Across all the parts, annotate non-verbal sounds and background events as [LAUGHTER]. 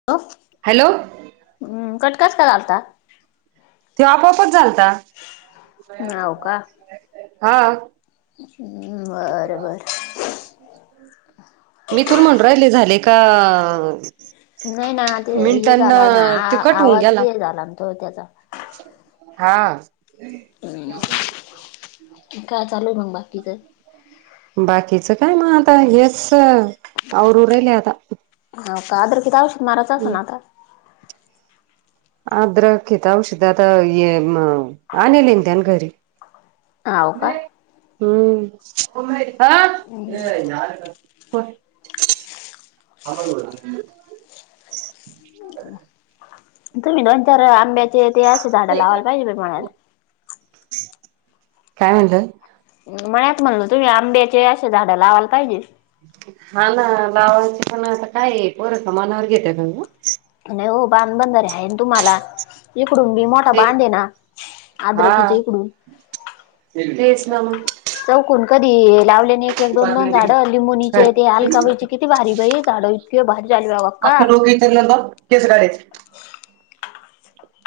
[UNINTELLIGIBLE] Hello! हम्म कटकस का व्हालता. ते आपोआपच झालता, हाव हा. बरं बरं. मी तुर म्हण राहिले झाले का. नाही ना ते हे मिनटांना झाला ना ते आ कट होऊन आवाज गेला ते झाला ना तो त्याचा. हा. हम्, काय चालू आहे मंग बाकीच. बाकीचं काय मग आता हेच आवरु उरेहिल आता. हा कादर कि औषध माराचं अस ना आता. आद्र घिताषध आता आणल इंदन घरी. हाव का नाही. हम्म हो हो. [UNINTELLIGIBLE] तुम्ही दोन-चार आंब्याचे ते असे झाडं लावायला पाहिजे म्हणाला. काय म्हणलं? म्हणत म्हणल तुम्ही आंब्याचे असे झाडं लावायला पाहिजे. हा ना लावांचे पण आता काय पोर समानावर घेते का. नाही हो बाध-बधरे आहे ना तुम्हाला. इकडून मी मोठा ते बांध ना आद्रकीचे हा इकडून. तेच मग. चौकून कधी लावलेने. एक दोन दोन झाडं अिमोनीचे ते आलकावाईची किती भारी बाई झाडं इतके भारी लूघ. आता रोगी त्यालं केस करायच.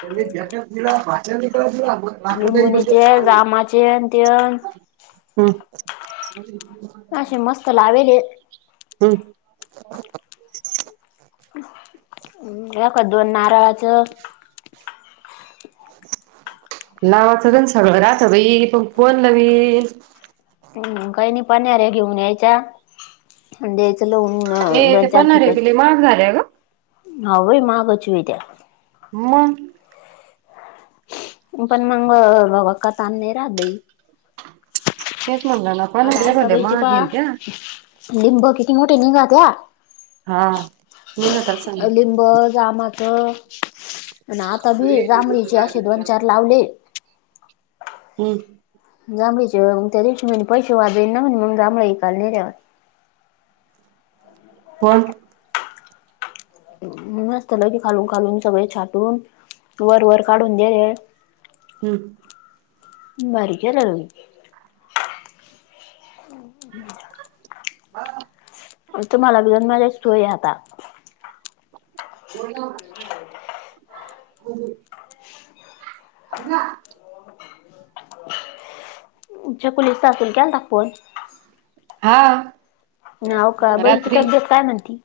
त्या बटक तिला भाचन ला. लिंबुणीचे जामाचे अन ते [UNINTELLIGIBLE] हम्. असे मस्त लावेले. हम्. काख दोन नारळाचं. लावाच पण सगळं राहत ह बाई पण कोण लावी. ह काही नाही पाणीरे घेऊन यायच्या द्यायचं लहून. हे ते पनधरे पिले माग झाले ग. हाव बाई माहागच वित्या म! पण मंग कथान नाही राहत बाई. तेच म्हणलं ना आता पन्हाऱ्या आलका भले बाईचे महाग पहा! येईन त्या लिंब किती मोठे घेऊन जातिया. हा! निघत असन लिंब जा मक आणि आता बी जांभळीचे असे दोन चार लावले. हम्म! जांभळीचे मग त्या दिवशी म्हणी पैसे वाजेना म्हणे मग जांभळा इकाईला नेले वाटत. पण मग खालून खालून सगळे छाटून तू वर वर काढून दे. हम्म! भारी केलं [INAUDIBLE] आण तुम्हाला भिऊन सोय आता [UNINTELLIGIBLE] अण्णा! छकुलीचा सासूला केलता का फोन? हा! हाव का ब हिची रात्री तब्जत काय म्हणती?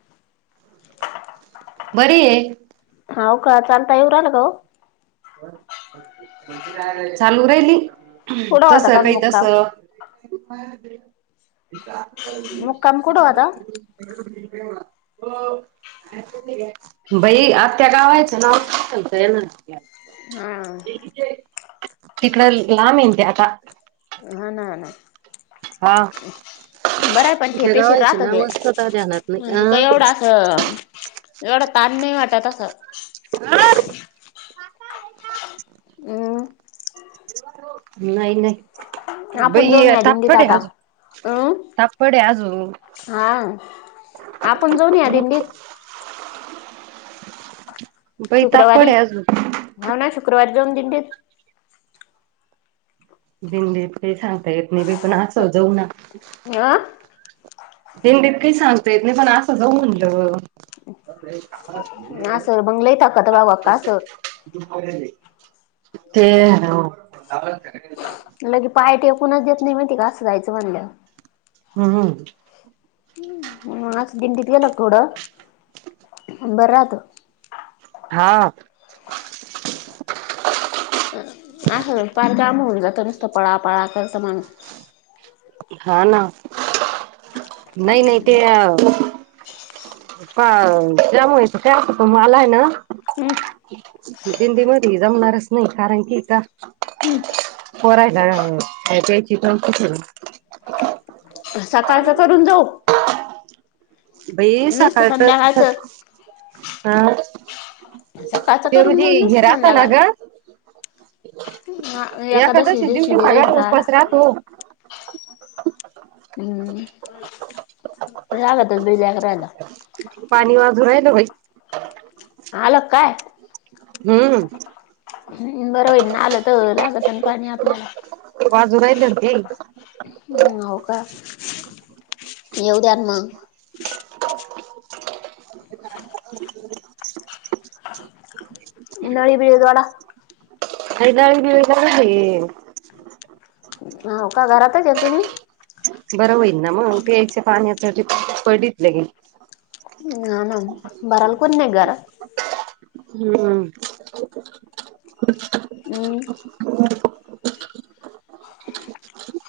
बरी आहे. हाव का चालता येऊ राल का ओ? चालू राहिली कुठं तस होता काल काही तस [UNINTELLIGIBLE] मुक्काम मुक्काम कुठं होता [UNINTELLIGIBLE] बाई अख्ख्या गावायचं नाव हा! तीकडं लांब हाय ना ते आता? ह नाही नाही. हा! [INAUDIBLE] बरंय पण ते त्या पैशे गावाची नाव राहत्यात असतात ध्यानात नाही म्हणजे का एवढं अ असं एवढं ताण नाही वाटत आस. आ [UNINTELLIGIBLE] नाही नाही आपण बाई जाऊन या दिंडीत तापट आहे आता अजू अं तापड आहे आजू हा आपण जाऊ ना या दिंडीत? [UNINTELLIGIBLE] शुक्रवारी तापड आहे अजून हा ना शुक्रवारी जाऊ दिंडीत. दिंडीत काही सांगता येत नाही बाई पण अस जाऊ ना. अं दिंडीत काही सांग ता येत नाही पण असं जाऊ म्हणलं. आस बंगलई ताकत गाव आस ते लगे पाय टेकूनच देत नाही का आस जायचं असं म्हणल्याव. हम् हम! मग आस दिंडीत गेल का थोडं बरं राहत. हा! अस त पार जाम होऊन जातं, नुसतं पळा, पळा करत माणूस. हा ना नही, नही ते अ. का त जाम व्हायचं काय असत, तो मालाय ना हम्म दिंडी मदी जमणारच नाही कारण की का? पोरायला त्यायची चीकन [UNINTELLIGIBLE] सकाळचं करून जाऊ? बई नुसतं सकाळच सक संध्याकाळचं हा सकाळचं करून जाऊन, नुसत ना संध्याकाळ ग हा एकादशी चं दिवशी बी सगळ्यांना राहीन राहडा. उपवास राहतो हूं राहडा त बील्या क रायला. पाणी वाजू राहिल बई. आल कं काय? हूं! बर होईल ना आलात, लागत न पाणी आपल्याला. वाजू राहिले होते हूं हो का येवद्या मग. [INAUDIBLE] ह [UNINTELLIGIBLE] नळी बिळी जोडा? हदा का आहे [UNINTELLIGIBLE] हो का घरातच ये तुम्ही? बरं होईल ना मग प्यायच्या पाण्याचं टीप पडीत ल्या गेली. हाना बाराल कोन नाही घारा हूं! हम्म, ह [INAUDIBLE]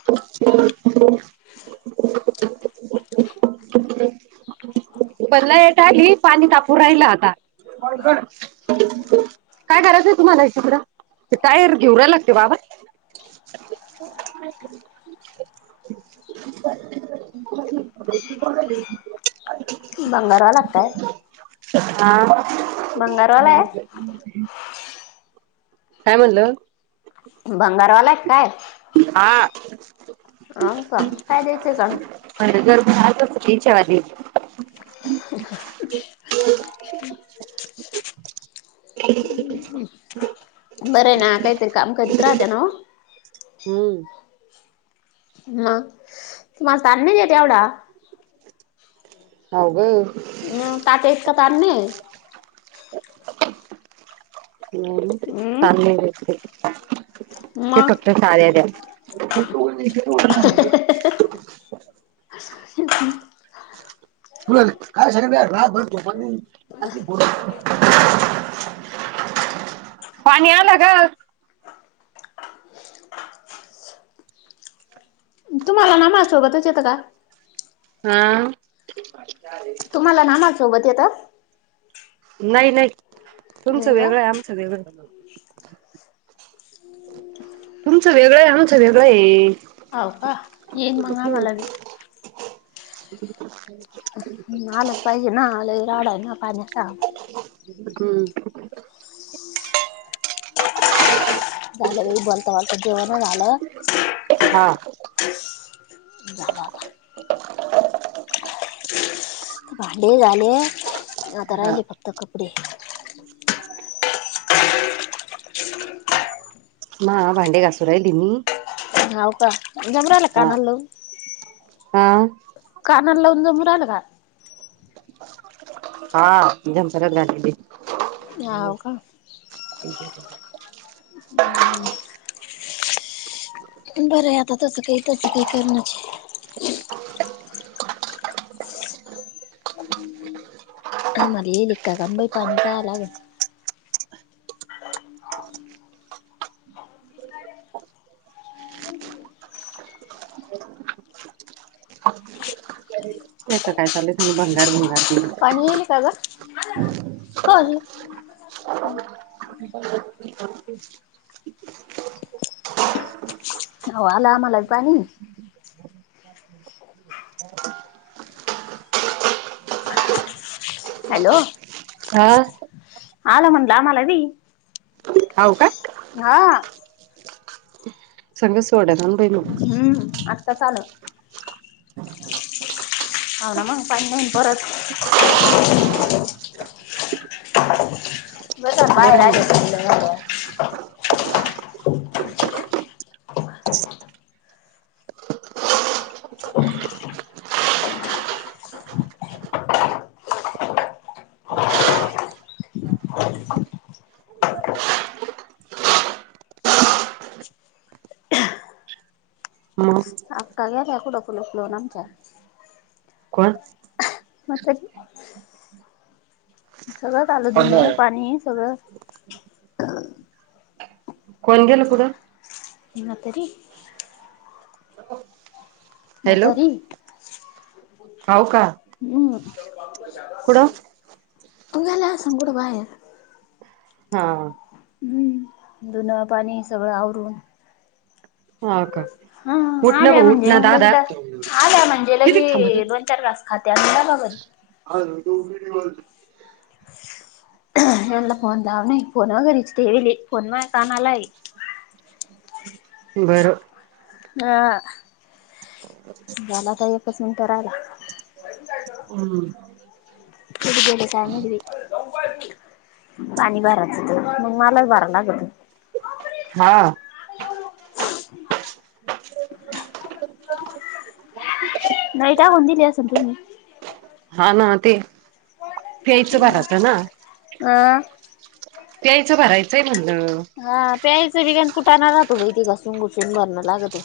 [INAUDIBLE] [INAUDIBLE] पन लायेट आली, पाणी तापू राहिल आता. काय करायचंय तुम्हाला हे टिपड, ते टायर घेवू रायला का त्यो बाबा. [INAUDIBLE] [UNINTELLIGIBLE] भंगार वाला काय? हा! भंगारवाला आहे काय म्हणलं. भंगारवाला आहे की काय? हा! आ का काय द्यायचंय सांग. बरं जर आत मधी [UNINTELLIGIBLE] [INAUDIBLE] [INAUDIBLE] बरंये ना काहीतरी काम करीत राहत्यां नव्ह. हूं! मग तुम्हांल ताण नाही येत येवढा. हाव ग. म तात्या इतका ताण नही ये. हूं हम्म, ताण नही देत ते तें मग फक्त चाव्या दया. [INAUDIBLE] [UNINTELLIGIBLE] तुला काय सांगितलं यार रातभर झोपा नही. पाणी आलं ग. तुम्हाला ना आम्हाला सोबतच येतं का? हा मला ना मा सोबत येत? नाही नाही तुमचं नाही ग वेगळं आहे. आमचं वेगळं. तुमचं वेगळं ऐ आमचं वेगळंऐ. हव का येन मग अमला बी. [INAUDIBLE] आलच पाहिज ना लय राडा ना पाण्यात. हम्म झालं बाई बोलता बोलत जेवण झालं. हा. [INAUDIBLE] भांडे झाले, आता हा राहिले फक्त कपडे. [INAUDIBLE] मा भांडे घासूरहिली मी. हाव का? जमू राहील हा काना लावून? हा कानाल लावून जमू राहिलं का? हा जम [UNINTELLIGIBLE] हो हाव का ठीक आहे. हम्म. पण बरं आहे आता तसं काही तसं काही कारणच हे. आम्हाला एलिका का बाई पाणी पा लागन. [INAUDIBLE] त्यांच काय चालू हे, भंगार भंगार. पाणी येल का गं? नाय येणार, कोण? [INAUDIBLE] [INAUDIBLE] [INAUDIBLE] हवं आलंय आमाला बी पाणी हॅलो. हा. आला म्हणलं आम्हाला बी. हवं काय? हा सर्व्हिस हम्म आत्ताच आलं. हाव ना मग, पाणी नाईना परत. बस झालं बरं बाहेर आहे आली ना [UNINTELLIGIBLE] मग आक्का गेल्या कुडं [UNINTELLIGIBLE] आमच्या. कोण? मग ते सगळं झालं धुन, पाणी सगळं? कोण गेलं कुठं? म्हातारी. हॅलो म्हतारी. हाव का? हम्म, कुठं तू गेला असन कुड बाहेर. हा. हम्म धून पाणी सगळं आवरून. हा का? हंम उठ ना आल्या भाऊ उठ म्हणजे ना मग लगी दादा ड, आल्या म्हणजे किती थांबा तू लगी दोन चार घास खात्यात त्या बगल. [UNINTELLIGIBLE] मी म्हणला फोन लाव नाई फोन म घरीच तेवली फोन मा कानला हाय. बरं हा झाला आता एकच मिंटं राहिला. हम्म. [UNINTELLIGIBLE] पाणी भरायचं तर मग मला भराव लागत. हा. [UNINTELLIGIBLE] नाही का होऊन दिली असं तुम्ही. हा ना ते पियाचा भरात ना. आं पेयायचा भरायचंय म्हणलं. हा प्यायचं बी गन कुठाणार राहतो बहि ते घासून घुसून भरणं लागत.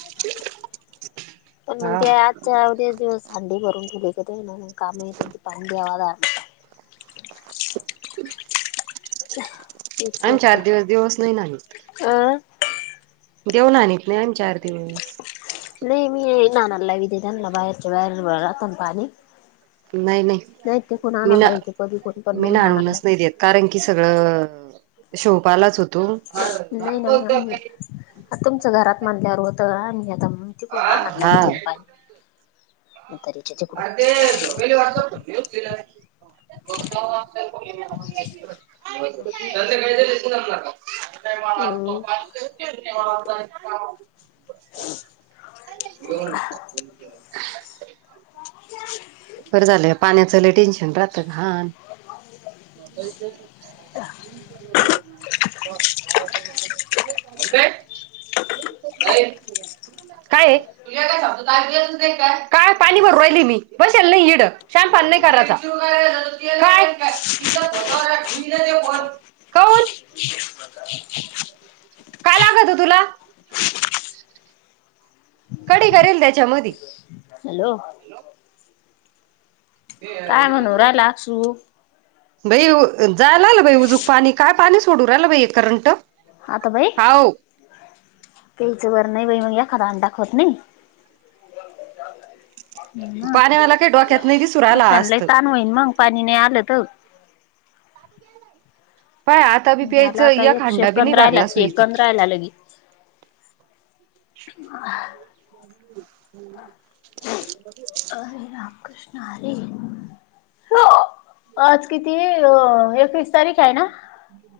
पण मग हा ते आजच्या अवद्या दिवस हंडी भरून ठेवले का ते ना म कामं येतेन तेपाणी द्यावाला. आणि चार दिवस दिवस नाही नाही. अं देऊन आणत नाही आणि चार दिवस. नाही मी नानाला वि देत ना बाहेरच्या बाहेर राहताना पाणी. नाही इथे कोण मी ना आणारला इथे कधी कोण पण मी मग ना राहणारला. आणूनच नाही देत कारण की सगळं शोपालाच होतो. नाही ना [UNINTELLIGIBLE] मी. आ तुमचं घरात म्हनल्यावर होतं आम्ही आता तिकडून हा आणलागते पाणी. म्हातारीच्या तिकडून [UNINTELLIGIBLE] [UNINTELLIGIBLE] हम्म. [UNINTELLIGIBLE] [UNINTELLIGIBLE] बरं झालंय पाण्याच लय टेन्शन राहतं लहान [INAUDIBLE] [UNINTELLIGIBLE] काय आहे काय पाणी भरून राहिली मी. [UNINTELLIGIBLE] [UNINTELLIGIBLE] [UNINTELLIGIBLE] काय लागत हो तुला? [UNINTELLIGIBLE] कडी करील त्यांच्यामध्ये. हॅलो [UNINTELLIGIBLE] काय म्हणू राहिला अक्षू? बाई जा आणायला बाई उजूक पाणी काय पाणी सोडू राहिला बा करंट. आता बाई हाव पिचवर नाही बाई मग एखादा हंडा खोजणे. ना पाण्यावाला काही डोक्यात नाही दिसू राहिला असं आज लय तर तान होईन मग पाणी नाही आलं त. पाय आता बी झालं प्यायचं आता एक हांडा बी नाही सेकंद राहिला भरला सुईचा सेकंद राहिला लगे. हरे राम कृष्ण हरे. आज किती अ एकवीस तारीख आहे ना? हम्